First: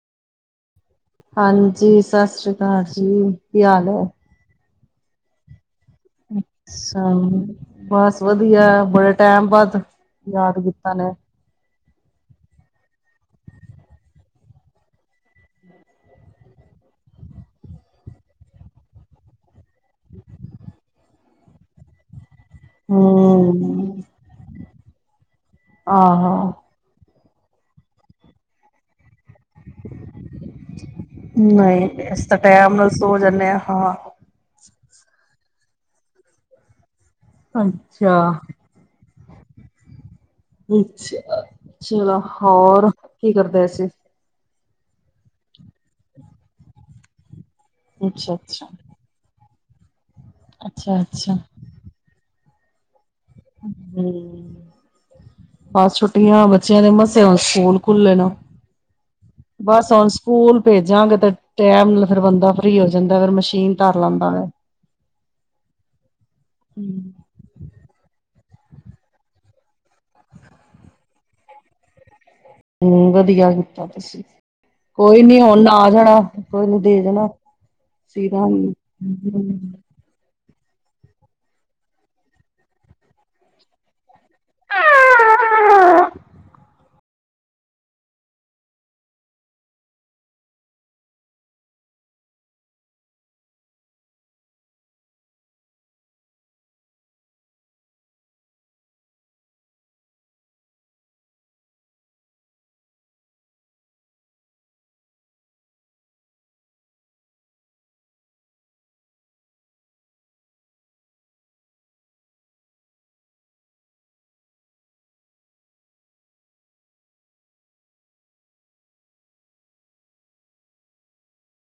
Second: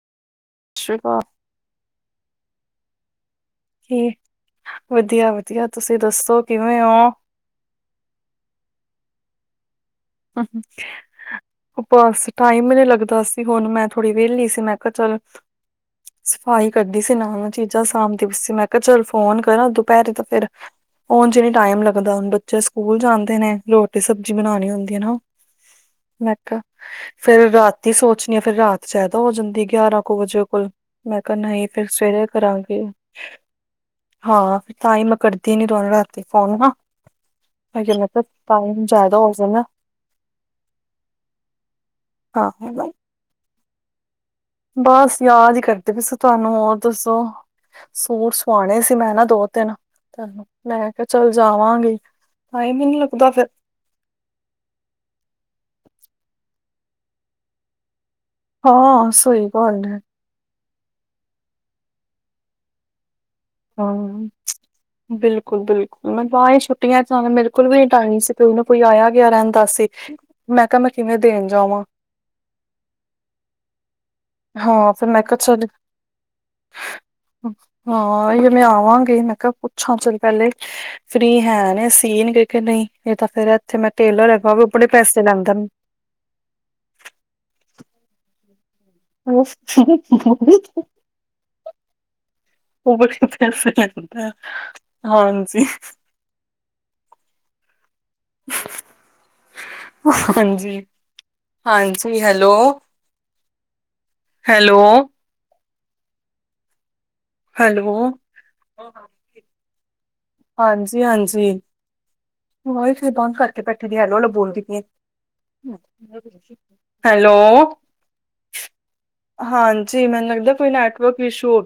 ਸ਼੍ਰੀਕਾ ਹਾਂਜੀ, ਸਾ ਸ੍ਰੀ ਕਾਲ ਜੀ, ਕੀ ਹਾਲ ਐ? ਵਧੀਆ-ਵਧੀਆ, ਤੁਸੀਂ ਦੱਸੋ ਕਿਵੇਂ ੳ? ਹੈ ਬਸ ਵਧੀਆ, ਬੜੇ ਟੈਮ ਬਾਦ [unintelligible] ਬਾਸ ਟਾਈਮ ਨੀ ਲੱਗਦਾ ਸੀ ਹੁਣ ਮੈਂ ਥੋੜ੍ਹੀ ਵੇਲੀ ਸੀ, ਮੈਂ ਕੇਆ ਚੱਲ [inaudible] ਸਫ਼ਾਈ ਕਰਦੀ ਸੀ ਨਾਲ-ਨਾਲ ਚੀਜਾਂ ਸਾਂਭਦੀ ਪਈ ਸੀ ਮੈਂ ਕੇਆ ਚੱਲ, ਫੋਨ ਕਰਾਂ ਦੁਪੈਰੇ ਤਾ ਫੇਰ ਉਂਝ ਨੀ ਟਾਈਮ ਲੱਗਦਾ ਬੱ ਬੱਚੇ ਸਕੂਲ ਜਾਂਦੇ ਨੇ ਰੋਟੀ, ਹਮ ਸਬਜੀ ਬਨਾਣੀ ਹੁੰਦੀ ਐ ਨਾ, ਆਹੋ ਮੈਂ ਕਾ ਫੇਰ ਰਾਤੀ ਸੋਚਣੀ ਆ, ਫੇਰ ਰਾਤ ਜਾਦਾ ਹੋ ਜਾਂਦੀ ਗੇਆਰਾਂ ਕੋ ਵਜੇ ਕੋਲ, ਮੈਂ ਕੇਆ ਨਈ ਫੇਰ ਨਹੀਂ ਇਸ ਸਵੇਰੇ ਤਾਂ ਟਾਈਮ ਕਰਾਂਗੇ। ਨਾਲ ਸੋ ਜਾਂਦੇ ਹਾਂ ਹਾਂ ਹਾਂ, ਤਾਂਈ ਮੈਂ ਕਰਦੀ ਨੀ ਤੋਹਾਨੂੰ ਰਾਤੀ ਫੋਨ ਨਾ। ਹੈਗੇ ਮੈ ਤੇ, ਅੱਛਾ ਟਾਈਮ ਜਾਦਾ ਹੋ ਜਾਨ ਨਾ। ਅੱਛਾ, ਚਲੋ ਹਾਂ ਹੋਰ, ਕੀ ਕਰਦੇ ਸੀ? ਬੱਸ ਯਾਦ ਈ ਕਰਦੇ ਪੀ ਸੀ, ਤੁਆਨੂੰ ਹੋਰ ਦੱਸੋ? ਸੂਟ ਅੱਛਾ ਅੱਛਾ ਸੁਵਾਣੇ ਸੀ ਮੈਂ ਨਾ ਦੋ-ਤਿਨ, ਮੈਂ ਅੱਛਾ ਕੇਆ ਚੱਲ ਅੱਛਾ ਜਾਵਾਂਗੀ, ਟਾਈਮ ਈ ਨੀ ਲੱਗਦਾ ਫੇਰ। ਹੂੰ, ਬੱਸ ਛੁੱਟੀਆ, ਬੱਚੇਆਂ ਦੇ ਮਸਾਂ ਸਕੂਲ ਖੁੱਲੇ ਨੇ। ਹਾਂ, ਸਈ ਗੱਲ ਬਸ ਐ ਹੁਣ ਸਕੂਲ ਭੇਜਾਂਗੇ ਤੇ, ਟੈਮ ਨਾਲ ਫਿਰ ਬੰਦਾ ਫ੍ਰੀ ਹੋ ਜਾਂਦਾ। ਫੇਰ ਮਸ਼ ਹੂੰ, ਬਿਲਕੁਲ-ਬਿਲਕੁਲ ਮੈਂ ਤਾਈ [unintelligible] ਛੁੱਟੀਆਂ ਵੇ ਚ ਆਣਾ ਮੇਰੇ ਬਿਲਕੁਲ ਵੀ ਨੀ ਟਾਇਮ ਸੀ, ਕੋਈ ਨਾ ਕੋਈ ਆਏਆ-ਗਏਆ ਰੈਂਦਾ ਸੀ, ਮੈਂ ਕੇਆ ਮੈਂ ਕਿਵੇਂ ਦੇਣ ਜਾਵਾਂ? ਹੂੰ ਵਦੀਆ ਕੀਤਾ ਤੁਸੀਂ, ਹਾਂ ਫਿਰ ਕੋਈ ਮੈਂ ਕਿਹਾ ਨੀ ਹੁਣ ਚੱਲ ਆ ਜਾਣਾ, ਕੋਈ ਨੀ ਦੇ ਜਾਨਾ ਹਾਂ, ਮੈਂ ਆਵਾਂਗੀ ਮੈਂ ਕੇਆ ਪੁੱਛਾਂ ਚੱਲ ਪੈਲੇ ਫ੍ਰੀ ਹੈ ਨੇ ਸੀਨ ਗੇ ਕੇ ਨਈ, ਨਹੀਂ ਯਾ ਤਾਂ ਫੇਰ ਐੱਥੇ ਮੈਂ ਟੇਲਰ ਹੈਗਾ ਵੇ, ਓਹ ਬੜੇ ਪੈਸੇ ਲੈਂਦਾ [unintelligible] [unintelligible] ਓ ਬੜੇ [unintelligible] ਪੈਸੇ ਲੈਂਦਾ, ਹਾਂਜੀ [inaudible] ਹਾਂਜੀ, ਹਾਂਜੀ ਹੈਲੋ? [unintelligible] ਹੈਲੋ ਹੈਲੋ, ਹਾਂਜੀ-ਹਾਂਜੀ। [unintelligible] ਵਾਜ ਵੀ ਫੇਰ ਬਂਦ ਕਾਰਕੇ ਬੈਠੇ ਦੀ ਐ, ਹੈਲੋ-ਹੈਲੋ ਬੋਲਦੀ ਪਈ ਏਂ। ਹੈਲੋ [unintelligible] ਹਾਂਜੀ, ਮੈਨੂੰ ਲੱਗਦਾ ਕੋਈ ਨੈਟਵਕ ਇਸ਼ੂ ਹੋ